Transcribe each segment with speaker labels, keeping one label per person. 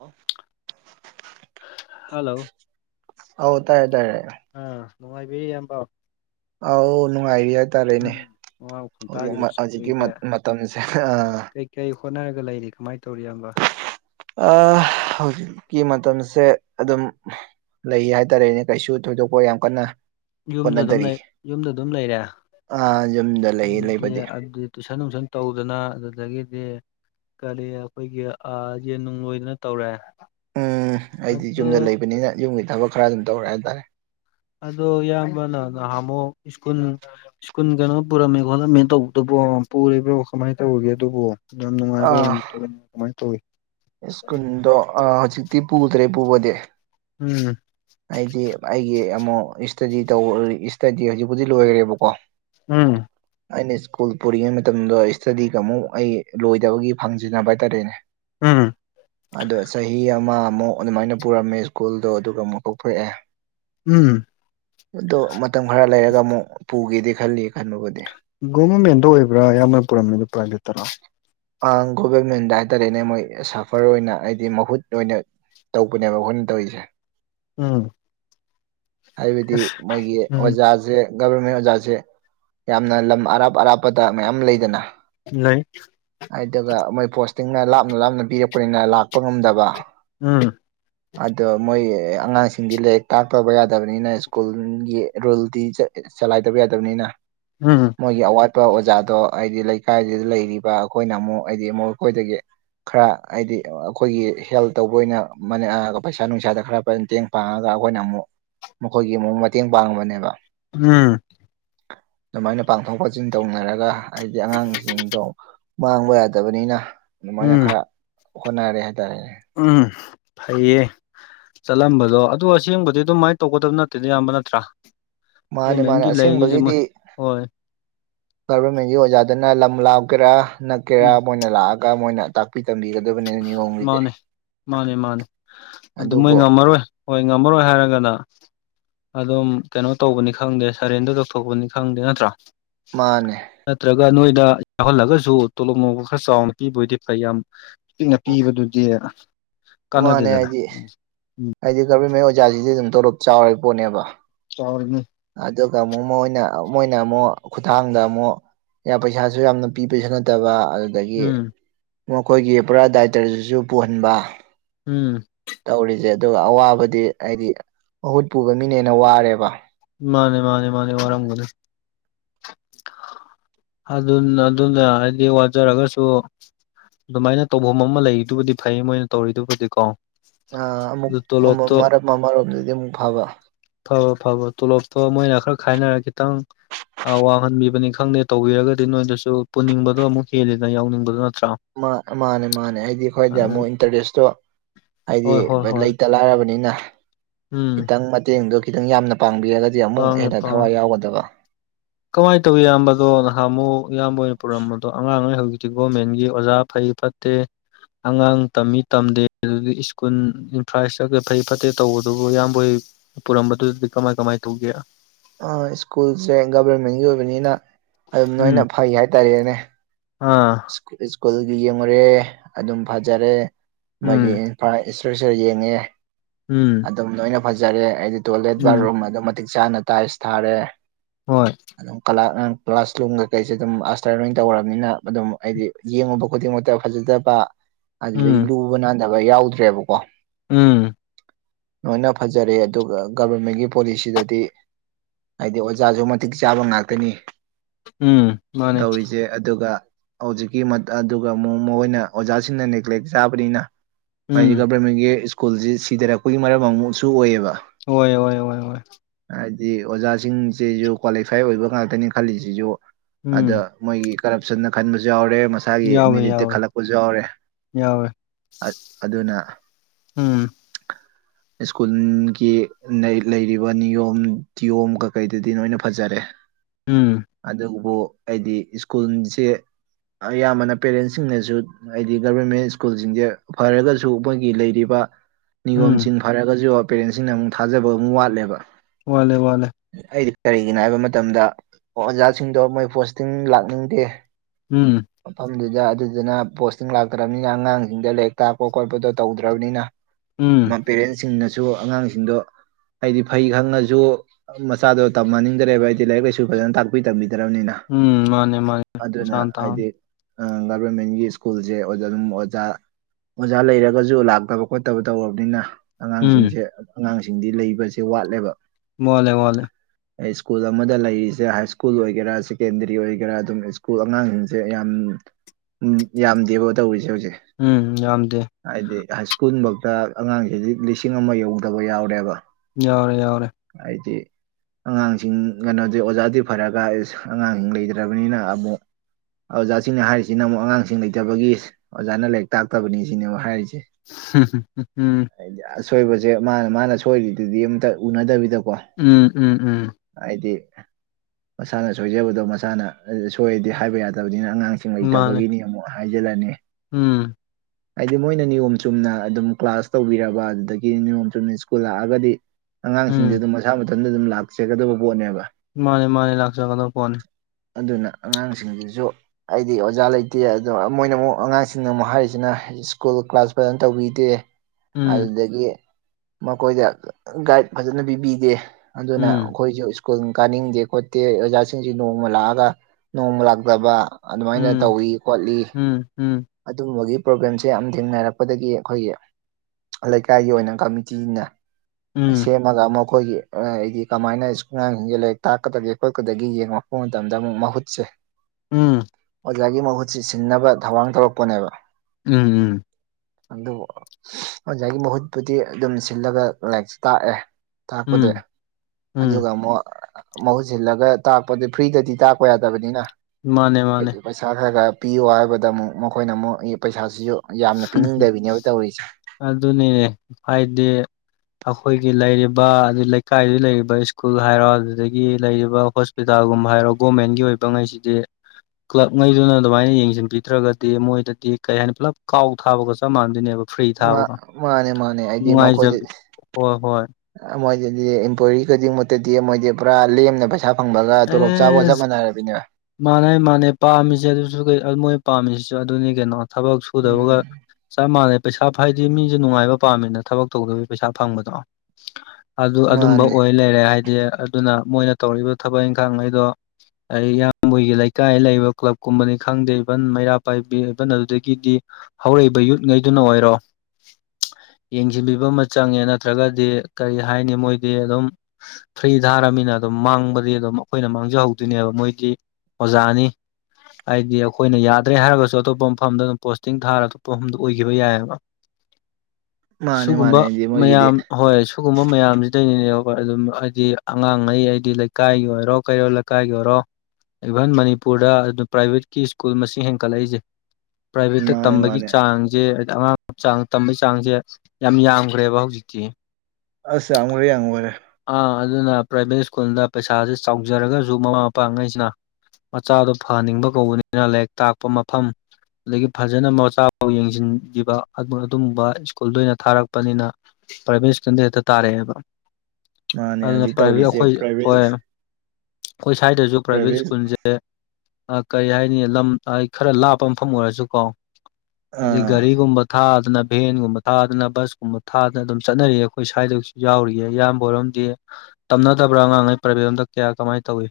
Speaker 1: ꯑꯣ
Speaker 2: ꯍꯜꯂꯣ
Speaker 1: ꯑꯣ ꯇꯥꯏꯌꯦ ꯇꯔꯦ
Speaker 2: ꯑꯥ ꯅꯨꯡꯉꯥꯏꯕꯤꯔꯤ ꯏꯌꯥꯝꯕ
Speaker 1: ꯑꯥꯎ ꯅꯨꯡꯉꯥꯏꯔꯤ ꯍꯥꯏꯇꯥꯔꯦꯅꯦ
Speaker 2: ꯎꯝ ꯋꯥ ꯃꯈꯣꯟ
Speaker 1: ꯍꯧꯖꯤꯛ
Speaker 2: ꯇꯥꯈꯤꯗꯕꯁꯨ
Speaker 1: ꯍꯧꯖꯤꯛꯀꯤ ꯃꯠ ꯃꯇꯝꯁꯦ ꯑꯥ
Speaker 2: ꯀꯩ ꯍꯣꯠꯅꯔꯒꯥ ꯂꯩꯔꯤ ꯀꯃꯥꯏꯅ ꯇꯧꯔꯤ ꯏꯌꯥꯝꯕ
Speaker 1: ꯑꯥ ꯍꯧꯖꯤꯛꯀꯤ ꯃꯇꯝꯁꯦ ꯑꯗꯨꯝ ꯂꯩ ꯍꯥꯏꯇꯥꯔꯦꯅꯦ ꯀꯩꯁꯨ ꯊꯣꯏꯗꯣꯛꯄ ꯌꯥꯝ ꯀꯟꯅ
Speaker 2: ꯌꯨꯝꯗꯥ ꯑꯗꯨꯝ
Speaker 1: ꯍꯣꯠꯅꯗꯔꯤ
Speaker 2: ꯂꯩ ꯌꯨꯝꯗꯥ ꯑꯗꯨꯝ ꯂꯩꯔꯦ
Speaker 1: ꯑꯥ ꯌꯨꯝꯗ ꯂꯩ
Speaker 2: ꯑꯩꯗꯤ
Speaker 1: ꯂꯩꯕꯗꯤ
Speaker 2: ꯑꯗꯨ ꯇꯨꯏꯁꯟ ꯅꯨꯡꯁꯟ ꯇꯧꯗꯅ ꯑꯗꯨꯗꯥꯒꯤꯗꯤ ꯀꯔꯤ ꯑꯩꯈꯣꯏꯒꯤ ꯑꯥ ꯌꯦꯟꯅꯨꯡ ꯂꯣꯏꯗꯅ ꯇꯧꯔꯦ
Speaker 1: ꯎꯝ ꯑꯩꯗꯤ
Speaker 2: ꯑꯗꯨ
Speaker 1: ꯌꯨꯝꯗꯥ ꯂꯩꯕꯅꯤꯅ ꯌꯨꯝꯒꯤ ꯊꯕꯛ ꯈꯔ ꯑꯗꯨꯝ ꯇꯧꯔꯦ ꯍꯥꯏꯇꯥꯔꯦ
Speaker 2: ꯑꯗꯣ ꯏꯌꯥꯝꯕꯅ ꯅꯍꯥꯃꯨꯛ ꯁ꯭ꯀꯨꯜ ꯁ꯭ꯀꯨꯜ ꯀꯩꯅꯣ ꯄꯨꯔꯝꯃꯦ ꯈꯣꯠꯂꯝꯃꯦ ꯇꯧꯕꯗꯨꯕꯣ ꯄꯨꯔꯤꯕ꯭ꯔꯣ ꯀꯃꯥꯏꯅ ꯇꯧꯔꯤꯒꯦ ꯑꯗꯨꯕꯣ ꯑꯗꯨ ꯅꯨꯡꯉꯥꯏꯕ
Speaker 1: ꯑꯥ
Speaker 2: ꯀꯃꯥꯏꯅ ꯇꯧꯋꯤ
Speaker 1: ꯁ꯭ꯀꯨꯜꯗꯣ ꯍꯧꯖꯤꯛꯇꯤ ꯄꯨꯗ꯭ꯔꯦ ꯄꯨꯕꯗꯤ
Speaker 2: ꯎꯝ
Speaker 1: ꯑꯩꯗꯤ ꯑꯩꯒꯤ ꯑꯃꯨꯛ ꯏꯁꯇꯥꯗꯤ ꯇꯧꯔꯤ ꯏꯁꯇꯥꯗꯤ ꯍꯧꯖꯤꯛꯄꯨꯗꯤ ꯂꯣꯏꯒ꯭ꯔꯦꯕꯀꯣ
Speaker 2: ꯎꯝ
Speaker 1: ꯑꯩꯅ ꯁ꯭ꯀꯨꯜ ꯄꯨꯔꯤꯉꯩ ꯃꯇꯝꯗꯣ ꯏꯁꯇꯗꯤꯒꯥ ꯑꯃꯨꯛ ꯑꯩ ꯂꯣꯏꯗꯕꯒꯤ ꯐꯪꯖꯟꯅꯕ ꯍꯥꯏꯇꯥꯔꯦꯅꯦ
Speaker 2: ꯎꯝ
Speaker 1: ꯑꯗꯣ ꯆꯍꯤ ꯑꯃꯃꯨꯛ ꯑꯗꯨꯃꯥꯏꯅ ꯄꯨꯔꯝꯃꯦ ꯁ꯭ꯀꯨꯜꯗꯣ ꯑꯗꯨꯒꯥ ꯑꯃꯨꯛ [unintelligible]
Speaker 2: ꯎꯝ
Speaker 1: ꯑꯗꯣ ꯃꯇꯝ ꯈꯔ ꯂꯩꯔꯒꯥ ꯑꯃꯨꯛ ꯄꯨꯒꯦꯗꯤ ꯈꯜꯂꯤ ꯈꯟꯕꯕꯨꯗꯤ
Speaker 2: ꯒꯣꯕꯔꯃꯦꯟꯗꯥ ꯑꯣꯏꯕ꯭ꯔꯥ ꯏꯌꯥꯝꯕꯅ ꯄꯨꯔꯝꯃꯤꯗꯣ ꯄ꯭ꯔꯥꯏꯚꯦꯠꯇꯔꯥ
Speaker 1: ꯑꯥ ꯒꯣꯕꯔꯃꯦꯟꯗꯥ ꯍꯥꯏꯇꯥꯔꯦꯅꯦ ꯃꯣꯏ ꯁꯥꯐꯔ ꯑꯣꯏꯅ ꯍꯥꯏꯗꯤ ꯃꯍꯨꯠ ꯑꯣꯏꯅ ꯇꯧꯕꯅꯦꯕ ꯑꯩꯈꯣꯏꯅ ꯇꯧꯔꯤꯁꯦ
Speaker 2: ꯎꯝ
Speaker 1: ꯍꯥꯏꯕꯗꯤ ꯃꯣꯏꯒꯤ
Speaker 2: ꯎꯝ
Speaker 1: ꯑꯣꯖꯥꯁꯦ ꯒꯕꯔꯃꯦꯟ ꯑꯣꯖꯥꯁꯦ ꯌꯥꯝꯅ ꯂꯝ ꯑꯔꯥꯞ ꯑꯔꯥꯞꯄꯗꯥ ꯃꯌꯥꯝ ꯂꯩꯗꯅ
Speaker 2: ꯂꯩ
Speaker 1: ꯍꯥꯏꯗꯨꯒꯥ ꯃꯣꯏ ꯄꯣꯁꯇꯤꯡꯅ ꯂꯥꯞꯅ ꯂꯥꯞꯅ ꯄꯤꯔꯛꯄꯅꯤꯅ ꯂꯥꯛꯄ ꯉꯝꯗꯥꯕ
Speaker 2: ꯎꯝ
Speaker 1: ꯑꯗꯣ ꯃꯣꯏ ꯑꯉꯥꯡꯁꯤꯡꯗꯤ ꯂꯥꯏꯔꯤꯛ ꯇꯥꯛꯇꯥꯕ ꯌꯥꯗꯕꯅꯤꯅ ꯁ꯭ꯀꯨꯜꯒꯤ ꯔꯨꯜꯗꯤ ꯆꯂꯥꯏꯗꯥꯕ ꯌꯥꯗꯕꯅꯤꯅ
Speaker 2: ꯎꯝ ꯍꯝ
Speaker 1: ꯃꯣꯏꯒꯤ ꯑꯋꯥꯠꯄ ꯑꯣꯖꯥꯗꯣ ꯍꯥꯏꯗꯤ ꯂꯩꯀꯥꯏꯗꯨꯗꯥ ꯂꯩꯔꯤꯕ ꯑꯩꯈꯣꯏꯅ ꯑꯃꯨꯛ ꯍꯥꯏꯗꯤ ꯑꯃꯨꯛ ꯑꯩꯈꯣꯏꯗꯒꯤ ꯈꯔ ꯍꯥꯏꯗꯤ ꯑꯩꯈꯣꯏꯒꯤ ꯍꯦꯜ ꯇꯧꯕ ꯑꯣꯏꯅ ꯄꯩꯁꯥ ꯅꯨꯡꯁꯥꯗ ꯈꯔ ꯐꯖꯟꯇꯦꯡ ꯄꯥꯡꯉꯒꯥ ꯑꯩꯈꯣꯏꯅ ꯑꯃꯨꯛ ꯃꯈꯣꯏꯒꯤ ꯑꯃꯨꯛ ꯃꯇꯦꯡ ꯄꯥꯡꯕꯅꯦꯕ
Speaker 2: ꯎꯝ
Speaker 1: ꯑꯗꯨꯃꯥꯏꯅ ꯄꯥꯡꯊꯣꯛ ꯋꯥꯁꯤꯟ ꯇꯧꯅꯔꯒꯥ ꯑꯩꯒꯤ ꯑꯉꯥꯡꯁꯤꯡꯗꯣ ꯃꯥꯡꯕ ꯌꯥꯗꯕꯅꯤꯅ ꯑꯗꯨꯃꯥꯏꯅ
Speaker 2: ꯎꯝ
Speaker 1: ꯈꯔ ꯍꯣꯠꯅꯔꯦ ꯍꯥꯏꯇꯥꯔꯦꯅꯦ
Speaker 2: ꯎꯝ ꯐꯩꯌꯦ ꯆꯠꯂꯝꯕꯗꯣ ꯑꯗꯨ ꯑꯁꯦꯡꯕꯗꯤ ꯑꯗꯨꯃꯥꯏꯅ ꯇꯧꯒꯗꯕ ꯅꯠꯇꯦꯗꯗꯥ ꯏꯌꯥꯝꯕ ꯅꯠꯇ꯭ꯔꯥ
Speaker 1: ꯃꯥꯅꯦ ꯃꯥꯅꯦ
Speaker 2: ꯒꯣꯃꯦꯟꯤ ꯂꯩꯥꯏꯔꯤꯖꯦ
Speaker 1: ꯑꯁꯦꯡꯕꯒꯤꯗꯤ
Speaker 2: ꯍꯣꯏ
Speaker 1: ꯒꯚꯔꯃꯦꯟꯒꯤ ꯑꯣꯖꯥꯗꯨꯅ ꯂꯝ ꯂꯥꯀꯦꯔꯥ ꯅꯛꯀꯦꯔꯥ
Speaker 2: ꯎꯝ
Speaker 1: ꯃꯣꯏ ꯅ ꯂꯥꯛꯑꯒꯥ ꯃꯣꯏꯅ ꯇꯥꯛꯄꯤ ꯇꯝꯕꯤꯒꯥ
Speaker 2: ꯃꯥꯅꯦ ꯃꯥꯅꯦ ꯃꯥꯅꯦ ꯑꯗꯨ ꯃꯣꯏ
Speaker 1: ꯑꯗꯨꯕꯨ
Speaker 2: ꯉꯝꯃꯔꯣꯏ ꯍꯣꯏ ꯉꯝꯃꯔꯣꯏ ꯍꯥꯏꯔꯒꯥꯅ ꯑꯗꯨꯝ ꯀꯩꯅꯣ ꯇꯧꯕꯅꯤ ꯈꯪꯗꯦ ꯁꯔꯦꯟꯗꯔ ꯇꯧꯊꯣꯛꯄꯅꯤ ꯈꯪꯗꯦ ꯅꯠꯇ꯭ꯔꯥ
Speaker 1: ꯃꯥꯅꯦ
Speaker 2: ꯅꯠꯇ꯭ꯔꯒꯥ ꯅꯣꯏꯗꯥ ꯌꯥꯎꯍꯜꯂꯒꯥꯁꯨ ꯇꯣꯂꯣꯞ ꯃꯣꯞꯀꯥ ꯈꯔ ꯆꯥꯎꯅ ꯄꯤꯕꯒꯤꯗꯤ ꯐꯩꯌꯥꯝ ꯏꯄꯤꯛꯅ ꯄꯤꯕꯗꯨꯗꯤ
Speaker 1: ꯃꯥꯅꯦ
Speaker 2: ꯀꯥꯟꯅꯗꯦꯗꯥꯅ
Speaker 1: ꯍꯥꯏꯗꯤ
Speaker 2: ꯎꯝ
Speaker 1: ꯍꯥꯏꯗꯤ ꯒꯔꯃꯦꯟ ꯑꯣꯖꯥꯁꯤꯗꯤ ꯑꯗꯨꯝ ꯇꯣꯂꯣꯞ ꯆꯥꯎꯔꯤ ꯄꯣꯠꯅꯦꯕ
Speaker 2: ꯆꯥꯎꯔꯤꯅꯤ
Speaker 1: ꯑꯗꯨꯒ ꯑꯃꯨꯛ ꯃꯣꯏꯅ ꯃꯣꯏꯅ ꯑꯃꯨꯛ ꯈꯨꯊꯥꯡꯗ ꯑꯃꯨꯛ ꯄꯩꯁꯥꯁꯨ ꯌꯥꯝꯅ ꯄꯤꯕꯁꯨ ꯅꯠꯇꯕ ꯑꯗꯒꯤ
Speaker 2: ꯎꯝ
Speaker 1: ꯃꯈꯣꯏꯒꯤ ꯄꯨꯔꯥ ꯗꯥꯏꯇꯔꯗꯨꯁꯨ ꯄꯨꯍꯟꯕ
Speaker 2: ꯎꯝ
Speaker 1: ꯇꯧꯔꯤꯁꯦ ꯑꯗꯨꯒ ꯑꯋꯥꯕꯗꯤ ꯍꯥꯏꯗꯤ ꯃꯍꯨꯠ ꯄꯨꯕ ꯃꯤꯅ ꯍꯦꯅ ꯋꯥꯔꯦꯕ
Speaker 2: ꯃꯥꯅꯦ ꯃꯥꯅꯦ ꯃꯥꯅꯦ ꯋꯥꯔꯝꯒꯅꯤ ꯑꯗꯨ ꯑꯗꯨꯅ ꯍꯥꯏꯗꯤ ꯋꯥꯖꯔꯒꯁꯨ ꯑꯗꯨꯃꯥꯏꯅ ꯇꯧꯐꯝ ꯑꯃ ꯂꯩꯔꯤꯗꯨꯕꯨꯗꯤ ꯐꯩ ꯃꯣꯏꯅ ꯇꯧꯔꯤꯗꯨꯕꯨꯗꯤꯀꯣ
Speaker 1: ꯑꯃꯨꯛ
Speaker 2: ꯑꯗꯨ
Speaker 1: ꯑꯃ ꯃꯔꯝ ꯑꯃꯥꯔꯣꯝꯗꯗꯤ ꯑꯃꯨꯛ ꯐꯕ
Speaker 2: ꯐꯕꯣ ꯐꯕꯣ ꯇꯣꯂꯣꯞꯇꯣ ꯃꯣꯏꯅ ꯈꯔ ꯈꯥꯏꯅꯔ ꯈꯤꯇꯪ ꯑ ꯋꯥꯡꯍꯟꯕꯤꯕꯅꯤ ꯈꯪꯗꯦ ꯇꯧꯕꯤꯔꯒꯗꯤ ꯅꯣꯏꯗꯁꯨ ꯄꯨꯅꯤꯡꯕꯗꯣ ꯑꯃꯨꯛ ꯍꯦꯜꯂꯤꯦꯅ ꯌꯥꯎꯅꯤꯡꯕꯗꯣ ꯅꯠꯇ꯭ꯔꯥ
Speaker 1: ꯃꯥꯅꯦ ꯃꯥꯅꯦ ꯍꯥꯏꯗꯤ ꯑꯩꯈꯣꯏꯗ ꯑꯃꯨꯛ ꯏꯟꯇꯔꯦꯁꯇꯣ ꯍꯥꯏꯗꯤ
Speaker 2: ꯍꯣꯏ ꯍꯣꯏ ꯍꯣꯏ
Speaker 1: ꯂꯩ ꯇ ꯂꯥꯏꯔꯕꯅꯤꯅ
Speaker 2: ꯎꯝ
Speaker 1: ꯈꯤꯇꯪ ꯃꯇꯦꯡꯗꯣ ꯈꯤꯇꯪ ꯌꯥꯝꯅ ꯄꯥꯡꯕꯤꯔꯒ ꯗꯤ ꯑꯃꯨꯛ
Speaker 2: ꯄꯥꯡꯉꯦ
Speaker 1: ꯍꯦꯟꯅ
Speaker 2: ꯄꯥꯡꯉꯦ
Speaker 1: ꯊꯋꯥꯏ ꯌꯥꯎꯒꯗꯕ
Speaker 2: ꯀꯃꯥꯏꯅ ꯇꯧꯋꯤ ꯏꯌꯥꯝꯕꯗꯣ ꯅꯍꯥꯟ ꯃꯨꯛ ꯏꯌꯥꯝꯕ ꯍꯣꯏꯅ ꯄꯨꯔꯝꯕꯗꯣ ꯑꯉꯥꯡ ꯍꯧꯖꯤꯛꯇꯤ ꯒꯣꯔꯃꯦꯟꯒꯤ ꯑꯣꯖꯥ ꯐꯩ ꯐꯠ ꯇꯦ ꯑꯉꯥꯡ ꯇꯝꯃꯤ ꯇꯝꯗꯦ ꯑꯗꯨꯗꯒꯤ ꯁ꯭ꯀꯨꯜ ꯏꯟꯐ꯭ꯔꯥ ꯏꯁꯇ꯭ꯔꯛꯆꯔ ꯐꯩ ꯐꯠꯇꯦ ꯇꯧꯕꯗꯨꯕꯨ ꯏꯌꯥꯝꯕꯍꯣꯏ ꯄꯨꯔꯝꯕꯗꯨꯗꯤ ꯀꯃꯥꯏ ꯀꯃꯥꯏ ꯇꯧꯒꯦ
Speaker 1: ꯑ ꯁ꯭ꯀꯨꯜꯁꯦ ꯒꯕꯔꯃꯦꯟꯒꯤ ꯑꯣꯏꯕꯅꯤꯅ ꯑꯗꯨꯝ
Speaker 2: ꯎꯝ
Speaker 1: ꯂꯣꯏꯅ ꯐꯩ ꯍꯥꯏꯇꯥꯔꯦꯅꯦ
Speaker 2: ꯑꯥ
Speaker 1: ꯁ꯭ꯀꯨꯜꯒꯤ ꯌꯦꯡꯉꯨꯔꯦ ꯑꯗꯨꯝ ꯐꯖꯔꯦ ꯃꯣꯏꯒꯤ
Speaker 2: ꯎꯝ
Speaker 1: ꯑꯥꯏ ꯁꯇ꯭ꯔꯆꯔ ꯌꯦꯡꯉꯦ
Speaker 2: ꯎꯝ
Speaker 1: ꯑꯗꯨꯝ ꯂꯣꯏꯅ ꯐꯖꯔꯦ ꯑꯩꯗꯤ ꯇꯣꯏꯂꯦꯠ
Speaker 2: ꯎꯝ
Speaker 1: ꯕꯥꯠꯔꯨꯝ ꯑꯗꯨꯝ ꯃꯇꯤꯛ ꯆꯥꯅ ꯇꯥꯏꯁ ꯊꯥꯔꯦ
Speaker 2: ꯍꯣꯏ
Speaker 1: ꯑꯗꯨꯝ ꯀꯂꯥ ꯀ꯭ꯂꯥꯁ ꯂꯨꯝ ꯀꯩꯀꯩꯁꯨ ꯑꯗꯨꯝ ꯑꯥꯁꯇꯔ ꯂꯣꯏ ꯇꯧꯔꯕꯅꯤꯅ ꯑꯗꯨꯝ ꯍꯥꯏꯗꯤ ꯌꯦꯡꯉꯨꯕ ꯈꯨꯗꯤꯡꯃꯛꯇ ꯐꯖꯗꯕ ꯑꯗꯨꯗꯒꯤ
Speaker 2: ꯎꯝ
Speaker 1: ꯂꯨ ꯂꯨ ꯅꯥꯟꯗꯕ ꯌꯥꯎꯗ꯭ꯔꯦꯕꯀꯣ
Speaker 2: ꯎꯝ
Speaker 1: ꯂꯣꯏꯅ ꯐꯖꯔꯦ ꯑꯗꯨꯒ ꯒꯕꯔꯃꯦꯟꯒꯤ ꯄꯣꯂꯤꯁꯤꯗꯗꯤ ꯍꯥꯏꯗꯤ ꯑꯣꯖꯥꯁꯨ ꯃꯇꯤꯛ ꯆꯥꯕ ꯉꯥꯛꯇꯅꯤ
Speaker 2: ꯎꯝ ꯃꯥꯅꯦ
Speaker 1: ꯇꯧꯔꯤꯁꯦ ꯑꯗꯨꯒ ꯍꯧꯖꯤꯛꯀꯤ ꯑꯗꯨꯒ ꯑꯃꯨꯛ ꯃꯣꯏꯅ ꯑꯣꯖꯥꯁꯤꯡꯅ ꯅꯦꯒ꯭ꯂꯦꯛ ꯆꯥꯕꯅꯤꯅ
Speaker 2: ꯎꯝ
Speaker 1: ꯍꯥꯏꯗꯤ ꯒꯚꯔꯃꯦꯟꯒꯤ ꯁ꯭ꯀꯨꯜꯁꯤ ꯁꯤꯊꯔꯛꯄꯒꯤ ꯃꯔꯝ ꯑꯃꯁꯨꯛꯁꯨ ꯑꯣꯏꯌꯦꯕ
Speaker 2: ꯑꯣꯏ ꯑꯣꯏ ꯑꯣꯏ [unintelligible]
Speaker 1: ꯍꯥꯏꯗꯤ ꯑꯣꯖꯥꯁꯤꯡꯁꯤꯁꯨ ꯀ꯭ꯋꯥꯂꯤꯐꯥꯏ ꯑꯣꯏꯕ ꯉꯥꯛꯇꯅꯤ ꯈꯜꯂꯤꯁꯤꯁꯨ
Speaker 2: ꯎꯝ
Speaker 1: ꯑꯗ ꯃꯣꯏꯒꯤ ꯀꯔꯞꯁꯟꯅ ꯈꯟꯕꯁꯨ ꯌꯥꯎꯔꯦ ꯃꯁꯥꯒꯤ
Speaker 2: ꯌꯥꯎꯋꯦ
Speaker 1: ꯃꯦꯔꯤꯠꯇ
Speaker 2: ꯌꯥꯎꯋꯦ
Speaker 1: ꯈꯜꯂꯛꯄꯁꯨ ꯌꯥꯎꯔꯦ
Speaker 2: ꯌꯥꯎꯋꯦ
Speaker 1: ꯑꯗꯨꯅ
Speaker 2: [inaudible]
Speaker 1: ꯁ꯭ꯀꯨꯜꯒꯤ ꯂꯩꯔꯤꯕ ꯅꯤꯌꯣꯝ ꯇꯤꯌꯣꯝ ꯀꯀꯩꯗꯗꯤ ꯂꯣꯏꯅ ꯐꯖꯔꯦ
Speaker 2: ꯎꯝ
Speaker 1: ꯑꯗꯨꯕꯨ ꯑꯩꯗꯤ ꯁ꯭ꯀꯨꯜꯁꯦ ꯑꯌꯥꯝꯕꯅ ꯄꯦꯔꯦꯟꯁꯤꯡꯅꯁꯨ ꯍꯥꯏꯗꯤ ꯒꯚꯔꯃꯦꯟ ꯁ꯭ꯀꯨꯜꯁꯤꯡꯁꯦ ꯐꯔꯒꯁꯨ ꯃꯣꯏꯒꯤ ꯂꯩꯔꯤꯕ
Speaker 2: ꯎꯝ
Speaker 1: ꯅꯤꯌꯣꯝꯁꯤꯡ ꯐꯔꯒꯁꯨ ꯄꯦꯔꯦꯟꯁꯤꯡꯅ ꯑꯃꯨꯛ ꯊꯥꯖꯕ ꯑꯃꯨꯛ ꯋꯥꯠꯂꯦꯕ
Speaker 2: ꯋꯥꯠꯂꯦ ꯋꯥꯠꯂꯦ
Speaker 1: ꯑꯩꯗꯤ ꯀꯔꯤꯒꯤꯅꯣ ꯍꯥꯏꯕ ꯃꯇꯝꯗ ꯑꯣꯖꯥꯁꯤꯡꯗꯣ ꯃꯣꯏ ꯄꯣꯁꯇꯤꯡ ꯂꯥꯛꯅꯤꯡꯗꯦ
Speaker 2: ꯎꯝ
Speaker 1: ꯃꯐꯝꯗꯨꯗ ꯑꯗꯨꯗꯨꯅ ꯄꯣꯁꯇꯤꯡ ꯂꯥꯛꯇ꯭ꯔꯕꯅꯤꯅ ꯑꯉꯥꯡꯁꯤꯡꯗ ꯂꯥꯏꯔꯤꯛ ꯇꯥꯛꯄ ꯈꯣꯠꯄꯗꯣ ꯇꯧꯗ꯭ꯔꯕꯅꯤꯅ
Speaker 2: ꯎꯝ
Speaker 1: ꯄꯦꯔꯦꯟꯁꯁꯤꯡꯅꯁꯨ ꯑꯉꯥꯡꯁꯤꯡꯗꯣ ꯍꯥꯏꯗꯤ ꯐꯩ ꯈꯪꯉꯁꯨ ꯃꯆꯥꯗꯣ ꯇꯝꯍꯟꯅꯤꯡꯗ꯭ꯔꯦꯕ ꯍꯥꯏꯗꯤ ꯂꯥꯏꯔꯤꯛ ꯂꯥꯏꯁꯨ ꯐꯖꯅ ꯇꯥꯛꯄꯤ ꯇꯝꯕꯤꯗ꯭ꯔꯕꯅꯤꯅ
Speaker 2: ꯎꯝ ꯃꯥꯅꯦ ꯃꯥꯅꯦ
Speaker 1: ꯑꯗꯨꯅ
Speaker 2: ꯁꯥꯟꯇꯟ
Speaker 1: ꯍꯥꯏꯗꯤ ꯒꯚꯔꯃꯦꯟꯒꯤ ꯁ꯭ꯀꯨꯜꯁꯦ ꯑꯣꯖ ꯑꯗꯨꯝ ꯑꯣꯖꯥ ꯑꯣꯖꯥ ꯂꯩꯔꯒꯁꯨ ꯂꯥꯛꯇꯕ ꯈꯣꯠꯇꯕ ꯇꯧꯔꯕꯅꯤꯅ
Speaker 2: ꯎꯝ
Speaker 1: ꯑꯉꯥꯡꯁꯤꯡꯁꯦ ꯑꯉꯥꯡꯁꯤꯡꯗꯤ ꯂꯩꯕꯁꯦ ꯋꯥꯠꯂꯦꯕ
Speaker 2: ꯃꯥꯂꯦ ꯋꯥꯂꯦ
Speaker 1: ꯑꯩ ꯁ꯭ꯀꯨꯜ ꯑꯃꯗ ꯂꯩꯔꯤꯁꯦ ꯍꯥꯏ ꯁ꯭ꯀꯨꯜ ꯑꯣꯏꯒꯦꯔꯥ ꯁꯦꯀꯦꯟꯗꯔꯤ ꯑꯣꯏꯒꯦꯔꯥ ꯑꯗꯨꯝ ꯁ꯭ꯀꯨꯜ ꯑꯉꯥꯡꯁꯤꯡ ꯌꯥꯝ ꯌꯥꯝꯗꯦꯕ ꯇꯧꯔꯤꯁꯦ ꯍꯧꯖꯤꯛ
Speaker 2: ꯎꯝ ꯌꯥꯝꯗꯦ
Speaker 1: ꯍꯥꯏꯗꯤ ꯍꯥꯏ ꯁ꯭ꯀꯨꯜ ꯐꯥꯎꯇ ꯑꯉꯥꯡꯁꯤꯗꯤ ꯂꯤꯁꯤꯡ ꯑꯃ ꯌꯧꯗꯕ ꯌꯥꯎꯔꯦꯕ
Speaker 2: ꯌꯥꯎꯔꯦ ꯌꯥꯎꯔꯦ
Speaker 1: ꯍꯥꯏꯗꯤ ꯑꯉꯥꯡꯁꯤꯡ ꯀꯩꯅꯣꯗꯤ ꯑꯣꯖꯥꯗꯤ ꯐꯔꯒ ꯑꯉꯥꯡꯁꯤꯡ ꯂꯩꯇ꯭ꯔꯕꯅꯤꯅ ꯑꯃꯨꯛ ꯑꯣꯖꯥꯁꯤꯡꯅ ꯍꯥꯏꯔꯤꯁꯤꯅ ꯑꯃꯨꯛ ꯑꯉꯥꯡꯁꯤꯡ ꯂꯩꯇꯕꯒꯤ ꯑꯣꯖꯥꯅ ꯂꯥꯏꯔꯤꯛ ꯇꯥꯛꯇꯕꯅꯤ ꯁꯤꯅꯦꯕ ꯍꯥꯏꯔꯤꯁꯦ
Speaker 2: ꯎꯝ
Speaker 1: ꯍꯥꯏꯗꯤ ꯑꯁꯣꯏꯕꯁꯦ ꯃꯥꯅ ꯃꯥꯅ ꯑꯁꯣꯏꯔꯤꯗꯨꯗꯤ ꯑꯝꯇ ꯎꯅꯗꯕꯤꯗꯀꯣ
Speaker 2: ꯎꯝ ꯎꯝ ꯎꯝ
Speaker 1: ꯍꯥꯏꯗꯤ ꯃꯁꯥꯅ ꯁꯣꯏꯖꯕꯗꯣ ꯃꯁꯥꯅ ꯁꯣꯏꯔꯗꯤ ꯍꯥꯏꯕ ꯌꯥꯗꯕꯅꯤꯅ ꯑꯉꯥꯡꯁꯤꯡ ꯁꯤꯡ
Speaker 2: ꯃꯥꯅꯦ
Speaker 1: ꯂꯩꯇꯕꯒꯤꯅꯤ ꯑꯃꯨꯛ ꯍꯥꯏꯖꯤꯜꯂꯅꯤ
Speaker 2: ꯎꯝ
Speaker 1: ꯍꯥꯏꯗꯤ ꯃꯣꯏꯅ ꯅꯤꯌꯣꯝ ꯆꯨꯝꯅ ꯑꯗꯨꯝ ꯀ꯭ꯂꯥꯁ ꯇꯧꯕꯤꯔꯕ ꯑꯗꯨꯗꯒꯤ ꯅꯤꯌꯣꯝ ꯆꯨꯝꯅ ꯁ꯭ꯀꯨꯜ ꯂꯥꯛꯑꯒꯗꯤ ꯑꯉꯥꯡꯁꯤꯡꯁꯦ
Speaker 2: ꯎꯝ
Speaker 1: ꯑꯗꯨꯝ ꯃꯁꯥ ꯃꯊꯟꯇ ꯑꯗꯨꯝ ꯂꯥꯛꯆꯒꯗꯕ ꯄꯣꯠꯅꯦꯕ
Speaker 2: ꯃꯥꯅꯦ ꯃꯥꯅꯦ ꯂꯥꯛꯆꯒꯗꯕ ꯐꯣꯅꯤ
Speaker 1: ꯑꯗꯨꯅ ꯑꯉꯥꯡꯁꯤꯡꯁꯤꯁꯨ ꯑꯩꯗꯤ ꯑꯣꯖꯥ ꯂꯩꯇꯦ ꯑꯗꯣ ꯃꯣꯏꯅ ꯑꯃꯨꯛ ꯑꯉꯥꯡꯁꯤꯡꯅ ꯑꯃꯨꯛ ꯍꯥꯏꯔꯤꯁꯤꯅ ꯁ꯭ꯀꯨꯜ ꯀ꯭ꯂꯥꯁ ꯐꯖꯅ ꯇꯧꯕꯤꯗꯦ
Speaker 2: ꯎꯝ
Speaker 1: ꯑꯗꯨꯗꯒꯤ ꯃꯈꯣꯏꯗ ꯒꯥꯏꯗ ꯐꯖꯅ ꯄꯤꯕꯤꯗꯦ ꯑꯗꯨꯅ
Speaker 2: ꯎꯝ
Speaker 1: ꯑꯩꯈꯣꯏꯁꯨ ꯁ꯭ꯀꯨꯜ ꯀꯥꯅꯤꯡꯗꯦ ꯈꯣꯠꯇꯦ ꯑꯣꯖꯥꯁꯤꯡꯁꯤ ꯅꯣꯡꯃ ꯂꯥꯛꯑꯒ ꯅꯣꯡ ꯂꯥꯛꯇꯕ ꯑꯗꯨꯃꯥꯏꯅ
Speaker 2: ꯎꯝ
Speaker 1: ꯇꯧꯋ ꯈꯣꯠꯂꯤ
Speaker 2: ꯎꯝ ꯎꯝ
Speaker 1: ꯑꯗꯨꯝꯕꯒꯤ ꯄ꯭ꯔꯣꯕ꯭ꯂꯦꯝꯁꯦ ꯌꯥꯝ ꯊꯦꯡꯅꯏꯔꯛꯄꯗꯒꯤ ꯑꯩꯈꯣꯏꯒꯤ ꯂꯩꯀꯥꯏꯒꯤ ꯑꯣꯏꯅ ꯀꯃꯤꯇꯤꯅ
Speaker 2: ꯎꯝ
Speaker 1: ꯑꯁ ꯑꯃꯒ ꯃꯈꯣꯏꯒꯤ ꯍꯥꯏꯗꯤ ꯀꯃꯥꯏꯅ ꯑꯉꯥꯡꯁꯤꯡꯁꯦ ꯂꯥꯏꯔꯤꯛ ꯇꯥꯛꯀꯗꯒꯦ ꯈꯣꯠꯀꯗꯒꯦ ꯌꯦꯡꯂꯡꯉꯛꯄ ꯃꯇꯝꯗ ꯑꯃꯨꯛ ꯃꯍꯨꯠꯁꯦ
Speaker 2: ꯎꯝ
Speaker 1: ꯑꯣꯖꯥꯒꯤ ꯃꯍꯨꯠꯁꯤ ꯁꯤꯟꯅꯕ ꯊꯧꯔꯥꯡ ꯇꯧꯔꯛꯄꯅꯦꯕ
Speaker 2: ꯎꯝ ꯎꯝ
Speaker 1: ꯑꯗꯨ ꯑꯣꯖꯥꯒꯤ ꯃꯍꯨꯠꯄꯨꯗꯤ ꯑꯗꯨꯝ ꯁꯤꯜꯂꯒ ꯂꯥꯏꯔꯤꯛꯁꯨ ꯇꯥꯛꯑꯦ ꯇꯥꯛꯄꯗꯤ
Speaker 2: ꯎꯝ ꯎꯝ
Speaker 1: ꯑꯗꯨꯒ ꯑꯃꯨꯛ ꯃꯍꯨꯠ ꯁꯤꯜꯂꯒ ꯇꯥꯛꯄꯗꯤ ꯐ꯭ꯔꯤꯗꯗꯤ ꯇꯥꯛꯄ ꯌꯥꯗꯕꯅꯤꯅ
Speaker 2: ꯃꯥꯅꯦ ꯃꯥꯅꯦ
Speaker 1: ꯄꯩꯁꯥ ꯈꯔ ꯈꯔ ꯄꯤꯌꯣ ꯍꯥꯏꯕꯗ ꯑꯃꯨꯛ ꯃꯈꯣꯏꯅ ꯑꯃꯨꯛ ꯄꯩꯁꯥꯁꯤꯁꯨ ꯌꯥꯝꯅ ꯄꯤꯅꯤꯡꯗꯕꯤꯅꯦꯕ ꯇꯧꯔꯤꯁꯦ
Speaker 2: ꯑꯗꯨꯅꯤꯅꯦ ꯍꯥꯏꯗꯤ ꯑꯩꯈꯣꯏꯒꯤ ꯂꯩꯔꯤꯕ ꯑꯗꯨ ꯂꯩꯀꯥꯏꯗꯨ ꯂꯩꯔꯤꯕ ꯁ꯭ꯀꯨꯜ ꯍꯥꯏꯔꯣ ꯑꯗꯨꯗꯒꯤ ꯂꯩꯔꯤꯕ ꯍꯣꯁꯄꯤꯇꯥꯜꯒꯨꯝꯕ ꯍꯥꯏꯔꯣ ꯒꯣꯔꯃꯦꯟꯒꯤ ꯑꯣꯏꯕ ꯉꯩꯁꯤꯗꯤ ꯀ꯭ꯂꯕꯉꯩꯗꯨꯅ ꯑꯗꯨꯃꯥꯏꯅ ꯌꯦꯡꯁꯤꯟꯕꯤꯗ꯭ꯔꯒꯗꯤ ꯃꯣꯏꯗꯗꯤ ꯀꯩ ꯍꯥꯏꯅꯤ ꯄꯨꯂꯞ ꯀꯥꯎ ꯊꯥꯕꯒ ꯆꯞ ꯃꯥꯟꯅꯗꯣꯏꯅꯦꯕ ꯐ꯭ꯔꯤ ꯊꯥꯕꯒ
Speaker 1: ꯃꯥꯅꯦ ꯃꯥꯅꯦ ꯑꯩꯗꯤ ꯃꯈꯣꯏꯗ
Speaker 2: ꯅꯨꯡꯉꯥꯏꯖꯕꯤ ꯍꯣꯏ ꯍꯣꯏ
Speaker 1: ꯃꯣꯏꯗꯗꯤ ꯏꯝꯄ꯭ꯂꯣꯏꯔꯤ ꯈꯨꯗꯤꯡꯃꯛꯇꯗꯤ ꯃꯣꯏꯗꯤꯦ ꯄꯨꯔꯥ ꯂꯦꯝꯅ ꯄꯩꯁꯥ ꯐꯪꯕꯒ ꯇꯣꯂꯣꯞ ꯆꯥꯕꯒ ꯆꯞ ꯃꯥꯟꯅꯔꯔꯕꯅꯦꯕ
Speaker 2: ꯃꯥꯥꯟꯅꯩ ꯃꯥꯥꯟꯅꯩ ꯄꯥꯝꯃꯤꯁꯦ ꯑꯗꯨꯁꯨ ꯀ ꯃꯣꯏ ꯄꯥꯝꯃꯤꯁꯤꯁꯨ ꯑꯗꯨꯅꯤ ꯀꯩꯅꯣ ꯊꯕꯛ ꯁꯨꯗꯕꯒ
Speaker 1: ꯎꯝ
Speaker 2: ꯆꯞ ꯃꯥꯟꯅꯩ ꯄꯩꯁꯥ ꯐꯥꯏꯗꯤ ꯃꯤꯖꯦ ꯅꯨꯡꯉꯥꯏꯕ ꯄꯥꯝꯃꯤꯅ ꯊꯕꯛ ꯇꯧꯗꯕꯤ ꯄꯩꯁꯥ ꯐꯪꯕꯗꯣ ꯑꯗꯨ ꯑꯗꯨꯝꯕ
Speaker 1: ꯃꯥꯅꯦ
Speaker 2: ꯑꯣꯏ ꯂꯩꯔꯦ ꯍꯥꯏꯗꯤ ꯑꯗꯨꯅ ꯃꯣꯏꯅ ꯇꯧꯔꯤꯕ ꯊꯕꯛ ꯏꯪꯈꯥꯡ ꯃꯩꯗꯣ ꯑꯩ ꯏꯌꯥ ꯃꯣꯏꯒꯤ ꯂꯩꯀꯥꯏ ꯂꯩꯕ ꯀ꯭ꯂꯕ ꯀꯨꯝꯕꯅꯤ ꯈꯪꯗꯦ ꯏꯚꯟ ꯃꯩꯔꯥ ꯄꯥꯏꯕꯤ ꯏꯚꯟ ꯑꯗꯨꯗꯒꯤꯗꯤ ꯍꯧꯔꯛꯏꯕ ꯌꯨꯠꯉꯩꯗꯨꯅ ꯑꯣꯏꯔꯣ ꯌꯦꯡꯖꯤꯟꯕꯤꯕ ꯑꯃ ꯆꯪꯉꯦ ꯅꯠꯇ꯭ꯔꯒꯗꯤ ꯀꯔꯤ ꯍꯥꯏꯅꯤ ꯃꯣꯏꯗꯤ ꯑꯗꯨꯝ ꯐ꯭ꯔꯤ ꯊꯥꯔꯃꯤꯅ ꯑꯗꯨꯝ ꯃꯥꯡꯕꯗꯤ ꯑꯗꯨꯝ ꯑꯈꯣꯏꯅ ꯃꯥꯡꯖꯍꯧꯗꯣꯏꯅꯦꯕ ꯃꯣꯏꯗꯤ ꯑꯣꯖꯥꯅꯤ ꯍꯥꯏꯗꯤ ꯑꯈꯣꯏꯅ ꯌꯥꯗ꯭ꯔꯦ ꯍꯥꯏꯔꯒꯁꯨ ꯑꯇꯣꯞꯄ ꯃꯐꯝꯗ ꯑꯗꯨꯝ ꯄꯣꯁꯇꯤꯡ ꯊꯥꯔ ꯑꯇꯣꯞꯄ ꯃꯐꯝꯗ ꯑꯣꯏꯒꯤꯕ ꯌꯥꯏꯑꯕ
Speaker 1: ꯃꯥꯅꯦ ꯃꯥꯅꯦ
Speaker 2: ꯁꯤꯒꯨꯝꯕ
Speaker 1: ꯑꯩꯗꯤ ꯃꯣꯏꯒꯤꯗꯤ
Speaker 2: ꯃꯌꯥꯝ ꯍꯣꯏ ꯄꯨꯒꯨꯝꯕ ꯃꯌꯥꯝꯖꯤꯗꯩꯅꯤꯅꯦ ꯑꯈꯣꯏ ꯑꯗꯨꯝ ꯍꯥꯏꯗꯤ ꯑꯉꯥꯡꯉꯩ ꯍꯥꯏꯗꯤ ꯂꯩꯀꯥꯏꯒꯤ ꯑꯣꯏꯔꯣ ꯀꯩꯔꯣꯜ ꯂꯩꯀꯥꯏꯒꯤ ꯑꯣꯏꯔꯣ ꯏꯚꯟ ꯃꯅꯤꯄꯨꯔꯗ ꯑꯗꯨ ꯄ꯭ꯔꯥꯏꯚꯦꯠꯀꯤ ꯁ꯭ꯀꯨꯜ ꯃꯁꯤꯡ ꯍꯦꯟꯀꯠꯂꯛꯏꯖꯦ ꯄ꯭ꯔꯥꯏꯚꯦꯠꯇ
Speaker 1: ꯃꯥꯅꯦ
Speaker 2: ꯇꯝꯕꯒꯤ
Speaker 1: ꯃꯥꯅꯦ
Speaker 2: ꯆꯥꯡꯖꯦ ꯍꯥꯏꯗꯤ ꯑꯉꯥꯡ ꯆꯥꯡ ꯇꯝꯕꯩ ꯆꯥꯡꯖꯦ ꯌꯥꯝ ꯌꯥꯝꯒ꯭ꯔꯦꯕ ꯍꯧꯖꯤꯛꯇꯤ
Speaker 1: ꯑꯁ ꯌꯥꯝꯒ꯭ꯔꯦ ꯌꯥꯝꯒ꯭ꯔꯦ
Speaker 2: ꯑꯥ ꯑꯗꯨꯅ ꯄ꯭ꯔꯥꯏꯚꯦꯠ ꯁ꯭ꯀꯨꯜꯗ ꯄꯩꯁꯥꯖꯦ ꯆꯥꯎꯖꯔꯒꯁꯨ ꯃꯃꯥ ꯃꯄꯥꯉꯩꯁꯤꯅ ꯃꯆꯥꯗꯣ ꯐꯍꯟꯅꯤꯡꯕ ꯀꯧꯕꯅꯤꯅ ꯂꯥꯏꯔꯤꯛ ꯇꯥꯛꯄ ꯃꯐꯝ ꯑꯗꯒꯤ ꯐꯖꯅ ꯃꯆꯥ ꯐꯥꯎ ꯌꯦꯡꯁꯤꯟꯈꯤꯕ ꯑꯗꯨ ꯑꯗꯨꯝꯕ ꯁ꯭ꯀꯨꯜꯗ ꯑꯣꯏꯅ ꯊꯥꯔꯛꯄꯅꯤꯅ ꯄ꯭ꯔꯥꯏꯕꯦꯠ ꯁ꯭ꯀꯨꯜꯗ ꯍꯦꯛꯇ ꯇꯥꯔꯛꯑꯦꯕ
Speaker 1: ꯃꯥꯅꯦ
Speaker 2: ꯑꯗꯨꯅ
Speaker 1: ꯍꯧꯖꯤꯛ
Speaker 2: ꯄ꯭ꯔꯥꯏꯚꯦꯠ
Speaker 1: ꯇꯧꯔꯤꯁꯦ
Speaker 2: ꯑꯈꯣꯏ
Speaker 1: ꯄ꯭ꯔꯥꯏꯚꯦꯠ
Speaker 2: ꯍꯣꯏ ꯑꯈꯣꯏ ꯁ꯭ꯋꯥꯏꯗꯖꯨ ꯄ꯭ꯔꯥꯏꯚꯦꯠ ꯁ꯭ꯀꯨꯜꯖꯦ ꯑꯥ ꯀꯔꯤ ꯍꯥꯏꯅꯤ ꯂꯝ ꯑꯥꯏ ꯈꯔ ꯂꯥꯞꯄ ꯃꯐꯝ ꯑꯣꯏꯔꯖꯨ ꯀꯣ ꯑꯗꯩ
Speaker 1: ꯑꯥ
Speaker 2: ꯒꯥꯔꯤꯒꯨꯝꯕ ꯊꯥꯗꯅ ꯚꯦꯟꯒꯨꯝꯕ ꯊꯥꯗꯅ ꯕꯁꯀꯨꯝꯕ ꯊꯥꯗꯅ ꯑꯗꯨꯝ ꯆꯠꯅꯔꯤꯌꯦ ꯑꯈꯣꯏ ꯁ꯭ꯋꯥꯏꯗ ꯌꯥꯎꯔꯤꯌꯦ ꯏꯌꯥꯝꯕ ꯍꯣꯏꯔꯣꯝꯗꯤ ꯇꯝꯅꯗꯕ꯭ꯔꯥ ꯑꯉꯥꯡꯉꯩ ꯄ꯭ꯔꯥꯏꯕꯦꯠꯂꯣꯝꯗ ꯀꯌꯥ ꯀꯃꯥꯏ ꯇꯧꯋꯤ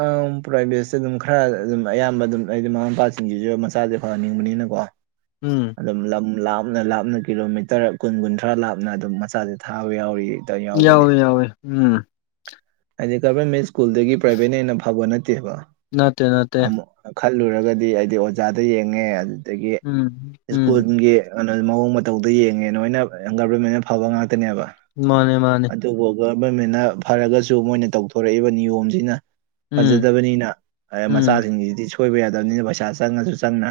Speaker 1: ꯑ ꯄ꯭ꯔꯥꯏꯚꯦꯠꯁꯦ ꯑꯗꯨꯝ ꯈꯔ ꯑꯗꯨꯝ ꯑꯌꯥꯝꯕ ꯑꯗꯨꯝ ꯑꯩꯗꯤ ꯃꯃꯥ ꯃꯄꯥꯁꯤꯡꯖꯤꯖꯨ ꯃꯆꯥꯁꯦ ꯐꯍꯟꯅꯤꯡꯕꯅꯤꯅꯀꯣ
Speaker 2: ꯎꯝ
Speaker 1: ꯂꯝ ꯂꯥꯞꯅ ꯂꯥꯞꯅ ꯀꯤꯂꯣꯃꯤꯇꯔ ꯀꯨꯟ ꯀꯨꯟꯊ꯭ꯔꯥ ꯂꯥꯞꯅ ꯑꯗꯨꯝ ꯃꯆꯥꯖꯦ ꯊꯥꯕ ꯌꯥꯎꯔꯤꯌꯦ
Speaker 2: ꯌꯥꯎꯋꯦ ꯌꯥꯎꯋꯦ ꯎꯝ
Speaker 1: ꯍꯥꯏꯗꯤ ꯒꯕꯔꯃꯦꯟ ꯁ꯭ꯀꯨꯜꯗꯒꯤ ꯄ꯭ꯔꯥꯏꯚꯦꯠꯅ ꯍꯦꯟꯅ ꯐꯕ ꯅꯠꯇꯦꯕ
Speaker 2: ꯅꯠꯇꯦ ꯅꯠꯇꯦ
Speaker 1: ꯑꯃꯨꯛ ꯈꯜꯂꯨꯔꯒꯗꯤ ꯍꯥꯏꯗꯤ ꯑꯣꯖꯥꯗ ꯌꯦꯡꯉꯦ ꯑꯗꯨꯗꯒꯤ
Speaker 2: ꯎꯝ ꯎꯝ
Speaker 1: ꯁꯀꯨꯜꯒꯤ ꯀꯩꯅꯣ ꯃꯑꯣꯡ ꯃꯇꯧꯗ ꯌꯦꯡꯉꯦ ꯅꯣꯏꯅ ꯒꯕꯔꯃꯦꯟꯅ ꯐꯕ ꯉꯥꯛꯇꯅꯦꯕ
Speaker 2: ꯃꯥꯅꯦ ꯃꯥꯅꯦ
Speaker 1: ꯑꯗꯨꯕꯨ ꯒꯚꯔꯃꯦꯟꯅ ꯐꯔꯒꯁꯨ ꯃꯣꯏꯅ ꯇꯧꯊꯣꯔꯛꯏꯕ ꯅꯤꯌꯣꯝꯁꯤꯅ
Speaker 2: ꯎꯝ
Speaker 1: ꯐꯖꯗꯕꯅꯤꯅ ꯑ
Speaker 2: ꯎꯝ
Speaker 1: ꯃꯆꯥꯁꯤꯡꯁꯤꯗꯤ ꯁꯣꯏꯕ ꯌꯥꯗꯕꯅꯤꯅ ꯄꯩꯁꯥ ꯆꯪꯉꯁꯨ ꯆꯪꯅ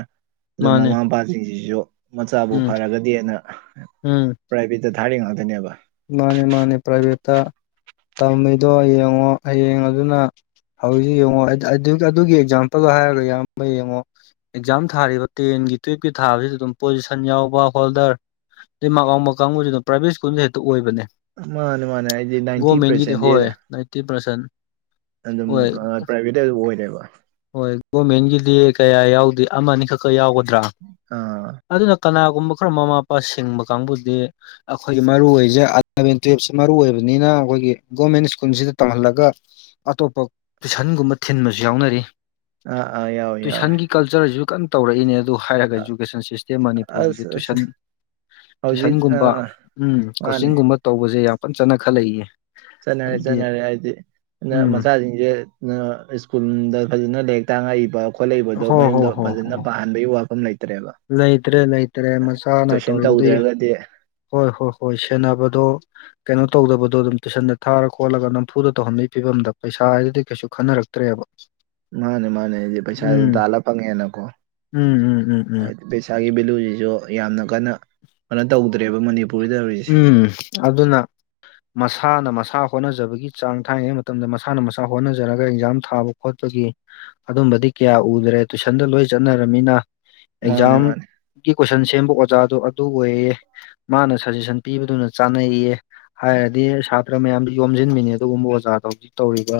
Speaker 1: ꯑꯗꯨ
Speaker 2: ꯃꯥꯅꯦ
Speaker 1: ꯃꯃꯥ ꯃꯄꯥꯁꯤꯡꯁꯤꯁꯨ ꯃꯆꯥꯕꯨ
Speaker 2: ꯎꯝ
Speaker 1: ꯐꯔꯒꯗꯤ ꯅ
Speaker 2: ꯎꯝ
Speaker 1: ꯄ꯭ꯔꯥꯏꯚꯦꯠꯇ ꯊꯥꯔꯤ ꯉꯥꯛꯇꯅꯦꯕ
Speaker 2: ꯃꯥꯅꯦ ꯃꯥꯅꯦ ꯄ꯭ꯔꯥꯏꯚꯦꯠꯇ ꯇꯝꯃꯤꯗꯣ ꯌꯦꯡꯉꯣ ꯍꯌꯦꯡ ꯑꯗꯨꯅ ꯍꯧꯖꯤꯛ ꯌꯦꯡꯉꯣ ꯑꯥꯏꯗ ꯑꯗꯨꯏꯗ ꯑꯗꯨꯒꯤ ꯑꯦꯛꯖꯥꯝꯄꯜꯗꯣ ꯍꯥꯏꯔꯒ ꯏꯌꯥꯝꯕ ꯌꯦꯡꯉꯣ ꯑꯦꯛꯖꯥꯝ ꯊꯥꯔꯤꯕ ꯇꯦꯟꯒꯤ ꯇꯨꯌꯦꯜꯞꯀꯤ ꯊꯥꯕꯖꯤꯗ ꯑꯗꯨꯝ ꯄꯣꯖꯤꯁꯟ ꯌꯥꯎꯕ ꯍꯣꯜꯗꯔ ꯗꯩ ꯃꯥꯛ ꯋꯥꯎꯕ ꯀꯥꯡꯕꯨꯖꯤ ꯑꯗꯨꯝ ꯄ꯭ꯔꯥꯏꯚꯦꯠ ꯁ꯭ꯀꯨꯜꯗꯩ ꯍꯦꯛꯇ ꯑꯣꯏꯕꯅꯦ
Speaker 1: ꯃꯥꯅꯦ ꯃꯥꯅꯦ ꯑꯩꯗꯤ ꯅꯥꯏꯟꯇꯤ ꯄ꯭ꯔꯁꯦꯟꯇꯦꯗ
Speaker 2: ꯇꯤ ꯄ꯭ꯔꯁꯟ
Speaker 1: ꯑꯗꯨꯝ ꯑ ꯄ꯭ꯔꯥꯏꯚꯦꯠꯇꯩ ꯑꯗꯨꯝ ꯑꯣꯏꯔꯦꯕ
Speaker 2: ꯍꯣꯏ ꯒꯣꯔꯃꯦꯟꯒꯤꯗꯤ ꯀꯌꯥ ꯌꯥꯎꯗꯦ ꯑꯃ ꯑꯅꯤ ꯈꯛꯀ ꯌꯥꯎꯒꯗ꯭ꯔꯥ
Speaker 1: ꯑꯥ
Speaker 2: ꯑꯗꯨꯅ ꯀꯅꯥꯒꯨꯝꯕ ꯈꯔ ꯃꯃꯥ ꯃꯄꯥ ꯁꯤꯡꯕ ꯀꯥꯡꯕꯨꯗꯤ ꯑꯈꯣꯏꯒꯤ ꯃꯔꯨꯏ ꯑꯣꯏ ꯖꯤꯛ ꯑꯦꯂꯚꯦꯟ ꯇꯨꯋꯜꯞꯁꯤ ꯃꯔꯨ ꯑꯣꯏꯕꯅꯤꯅ ꯑꯈꯣꯏꯒꯤ ꯒꯣꯔꯃꯦꯟ ꯁ꯭ꯀꯨꯜꯖꯤꯗ ꯇꯝꯍꯜꯂꯒ ꯑꯇꯣꯞꯄ ꯇꯨꯏꯁꯟꯒꯨꯝꯕ ꯊꯤꯟꯕꯁꯨ ꯌꯥꯎꯅꯔꯤ
Speaker 1: ꯑꯥ ꯑꯥ ꯌꯥꯎꯋꯦ ꯌꯥꯎꯋꯦ
Speaker 2: ꯀꯜꯆꯔꯖꯤꯖꯨ ꯀꯟꯅ ꯇꯧꯔꯛꯏꯅꯦ ꯑꯗꯨ ꯍꯥꯏꯔꯒ ꯏꯖꯨꯀꯦꯁꯟ ꯁꯤꯁꯇꯦꯝ ꯃꯅꯤꯄꯨꯔꯒꯤꯗ
Speaker 1: ꯑꯁ ꯑꯁ
Speaker 2: ꯇꯨꯏꯁꯟ
Speaker 1: ꯍꯧꯖꯤꯛ
Speaker 2: ꯇꯨꯏꯁꯟꯒꯨꯝꯕ
Speaker 1: ꯑꯥ
Speaker 2: ꯎꯝ
Speaker 1: ꯃꯥꯅꯦ
Speaker 2: ꯀꯣꯆꯤꯡꯒꯨꯝꯕ ꯇꯧꯕꯁꯦ ꯌꯥꯝ ꯀꯟ ꯆꯠꯅ ꯈꯜꯂꯛꯏꯌꯦ
Speaker 1: ꯆꯅꯥ ꯍꯥꯏ ꯆꯅꯥꯔꯦ ꯍꯥꯏꯗꯤ
Speaker 2: ꯎꯝ
Speaker 1: ꯃꯁꯥ ꯁ꯭ꯀꯨꯜꯗ ꯐꯖꯅ ꯂꯥꯏꯔꯤꯛ ꯇꯥꯡꯉꯛꯏꯕ ꯈꯣꯠꯂꯛꯏꯕꯗꯣ
Speaker 2: ꯍꯣꯏ
Speaker 1: ꯃꯌꯨꯝꯗ
Speaker 2: ꯍꯣꯏ ꯍꯣꯏ
Speaker 1: ꯐꯖꯅ
Speaker 2: ꯍꯣꯏ
Speaker 1: ꯄꯥ ꯍꯥꯟꯕꯒꯤ ꯋꯥꯐꯝ ꯂꯩꯇ꯭ꯔꯦꯕ
Speaker 2: ꯂꯩꯇ꯭ꯔꯦ ꯂꯩꯇ꯭ꯔꯦ ꯃꯁꯥꯅ
Speaker 1: ꯇꯨꯏꯁꯟ
Speaker 2: ꯇꯧꯔꯤꯕꯗꯨ
Speaker 1: ꯇꯧꯗ꯭ꯔꯒꯗꯤ
Speaker 2: ꯍꯣꯏ ꯍꯣꯏ ꯍꯣꯏ ꯁꯦꯟꯅꯕꯗꯣ ꯀꯩꯅꯣ ꯇꯧꯗꯕꯗꯣ ꯑꯗꯨꯝ ꯇꯨꯏꯁꯟꯗ ꯊꯥꯔ ꯈꯣꯠꯂꯒ ꯅꯝꯐꯨꯗ ꯇꯧꯍꯟꯕꯒꯤ ꯐꯤꯕꯝꯗ ꯄꯩꯁꯥ ꯍꯥꯏꯗꯨꯗꯤ ꯀꯩꯁꯨ ꯈꯟꯅꯔꯛꯇ꯭ꯔꯦꯕ [unintelligible]
Speaker 1: ꯃꯥꯅꯦ ꯃꯥꯅꯦ ꯄꯩꯁꯥ
Speaker 2: ꯎꯝ
Speaker 1: ꯇꯥꯂ ꯄꯉ ꯌꯥ ꯅꯀꯣ
Speaker 2: ꯎꯝ ꯎꯝ ꯎꯝ ꯎꯝ
Speaker 1: ꯄꯩꯁꯥꯒꯤ ꯚꯦꯂꯨꯁꯤꯁꯨ ꯌꯥꯝꯅ ꯀꯟꯅ ꯀꯟꯅꯣ ꯇꯧꯗ꯭ꯔꯦꯕ ꯃꯅꯤꯄꯨꯔꯒꯤꯗꯧꯔꯤꯁꯦ
Speaker 2: ꯎꯝ ꯑꯗꯨꯅ ꯃꯁꯥꯅ ꯃꯁꯥ ꯍꯣꯠꯅꯖꯕꯒꯤ ꯆꯥꯡ ꯊꯥꯏꯉꯩ ꯃꯇꯝꯗ ꯃꯁꯥꯅ ꯃꯁꯥ ꯍꯣꯠꯅꯖꯔꯒ ꯑꯦꯛꯖꯥꯝ ꯊꯥꯕ ꯈꯣꯠꯄꯒꯤ ꯑꯗꯨꯝꯕꯗꯤ ꯀꯌꯥ ꯎꯗ꯭ꯔꯦ ꯇꯨꯏꯁꯟꯗ ꯂꯣꯏ ꯆꯠꯅꯔꯅꯤꯅ
Speaker 1: ꯃꯥꯅꯦ ꯃꯥꯅꯦ
Speaker 2: ꯑꯦꯛꯖꯥꯝꯒꯤ ꯀꯣꯏꯁꯟ ꯁꯦꯝꯕ ꯑꯣꯖꯥꯗꯣ ꯑꯗꯨ ꯑꯣꯏꯌꯦ ꯃꯥꯅ ꯁꯖꯦꯁꯟ ꯄꯤꯕꯗꯨꯅ ꯆꯥꯅꯩꯌꯦ ꯍꯥꯏꯔꯗꯤ ꯈꯔ ꯃꯌꯥꯝꯁꯨ ꯌꯣꯝꯁꯤꯟꯃꯤꯅꯦ ꯑꯗꯨꯒꯨꯝꯕ ꯑꯣꯖꯥꯗ ꯍꯧꯖꯤꯛ ꯇꯧꯔꯤꯕ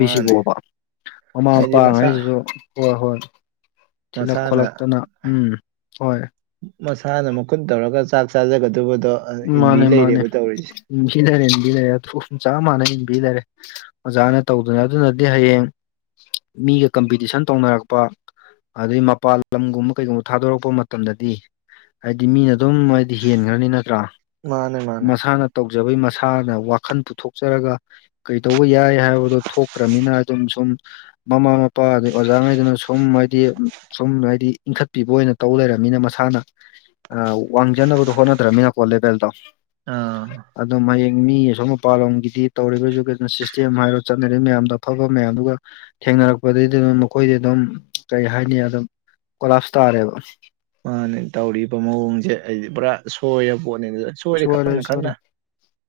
Speaker 1: ꯃꯥꯅꯦ
Speaker 2: ꯃꯃꯥ
Speaker 1: ꯍꯥꯏꯗꯤ ꯃꯁꯥ
Speaker 2: ꯃꯄꯥꯉꯩꯁꯤꯁꯨ ꯍꯣꯏ ꯍꯣꯏ ꯊꯤꯜꯂꯛ
Speaker 1: ꯃꯁꯥꯅ
Speaker 2: ꯈꯣꯠꯂꯛꯇꯅ ꯎꯝ ꯍꯣꯏ
Speaker 1: ꯃꯁꯥꯅ ꯃꯈꯨꯟ ꯇꯧꯔꯒ ꯆꯥꯛ ꯆꯥꯖꯒꯗꯕꯗꯣ
Speaker 2: ꯃꯥꯅꯦ
Speaker 1: ꯏꯟꯕꯤ
Speaker 2: ꯃꯥꯅꯦ
Speaker 1: ꯂꯩꯔꯦꯕ ꯇꯧꯔꯤꯁꯦ
Speaker 2: ꯏꯁꯤꯊꯔꯦ ꯏꯟꯕꯤꯗꯔꯦꯨꯝ ꯆꯥ ꯃꯥꯅ ꯏꯟꯕꯤꯗꯔꯦ ꯑꯣꯖꯥꯅ ꯇꯧꯗꯅ ꯑꯗꯨꯅꯗꯤ ꯍꯌꯦꯡ ꯃꯤꯒ ꯀꯝꯄꯤꯇꯤꯁꯟ ꯇꯧꯅꯔꯛꯄ ꯑꯗꯨꯩ ꯃꯄꯥꯟ ꯂꯝꯒꯨꯝꯕ ꯀꯩꯒꯨꯝꯕ ꯊꯥꯗꯣꯔꯛꯄ ꯃꯇꯝꯗꯗꯤ ꯍꯥꯏꯗꯤ ꯃꯤꯅ ꯑꯗꯨꯝ ꯍꯥꯏꯗꯤ ꯍꯦꯟꯈ꯭ꯔꯅꯤ ꯅꯠꯇ꯭ꯔꯥ
Speaker 1: ꯃꯥꯅꯦ ꯃꯥꯅꯦ
Speaker 2: ꯃꯁꯥꯅ ꯇꯧꯖꯕꯩ ꯃꯁꯥꯅ ꯋꯥꯈꯜ ꯄꯨꯊꯣꯛꯆꯔꯒ ꯀꯩꯗꯧꯕ ꯌꯥꯏ ꯍꯥꯏꯕꯗꯣ ꯊꯣꯛꯇ꯭ꯔꯅꯤꯅ ꯑꯗꯨꯝ ꯁꯨꯝ ꯃꯃꯥ ꯃꯄꯥ ꯑꯗꯩ ꯑꯣꯖꯥꯉꯩꯗꯨꯅ ꯁꯨꯝ ꯍꯥꯏꯗꯤ ꯁꯨꯝ ꯍꯥꯏꯗꯤ ꯏꯟꯈꯠꯄꯤꯕ ꯑꯣꯏꯅ ꯇꯧ ꯂꯩꯔꯃꯤꯅ ꯃꯁꯥꯅ ꯋꯥꯡꯖꯅꯕꯗꯣ ꯍꯣꯠꯅꯗ꯭ꯔꯕꯃꯤꯅꯀꯣ ꯂꯦꯕꯦꯜꯗꯣ
Speaker 1: ꯑꯥ
Speaker 2: ꯑꯗꯣ ꯍꯌꯦꯡ ꯃꯤ ꯑꯁꯣꯝ ꯃꯄꯥꯟ ꯂꯝꯒꯤꯗꯤ ꯇꯧꯔꯤꯕ ꯏꯖꯨꯀꯦꯁꯟ ꯁꯤꯁꯇꯦꯝ ꯍꯥꯏꯔꯣ ꯆꯠꯅꯔꯤꯕ ꯃꯌꯥꯝꯗꯣ ꯑꯐꯕ ꯃꯌꯥꯝꯗꯨꯒ ꯊꯦꯡꯅꯔꯛꯄꯗꯒꯤꯩꯗꯤ ꯑꯗꯨꯝ ꯃꯈꯣꯏꯗꯤ ꯑꯗꯨꯝ ꯀꯔꯤ ꯍꯥꯏꯅꯤ ꯑꯗꯨꯝ ꯀꯣꯂꯥꯞꯁ ꯇꯥꯔꯦꯕ
Speaker 1: ꯃꯥꯅꯦ ꯇꯧꯔꯤꯕ ꯃꯑꯣꯡꯁꯦ ꯑꯩꯗꯤ ꯄꯨꯔꯥ ꯁꯣꯏꯔ ꯄꯣꯠꯅꯦ ꯁꯣꯏꯔꯦ ꯈꯪꯅ ꯈꯪꯅ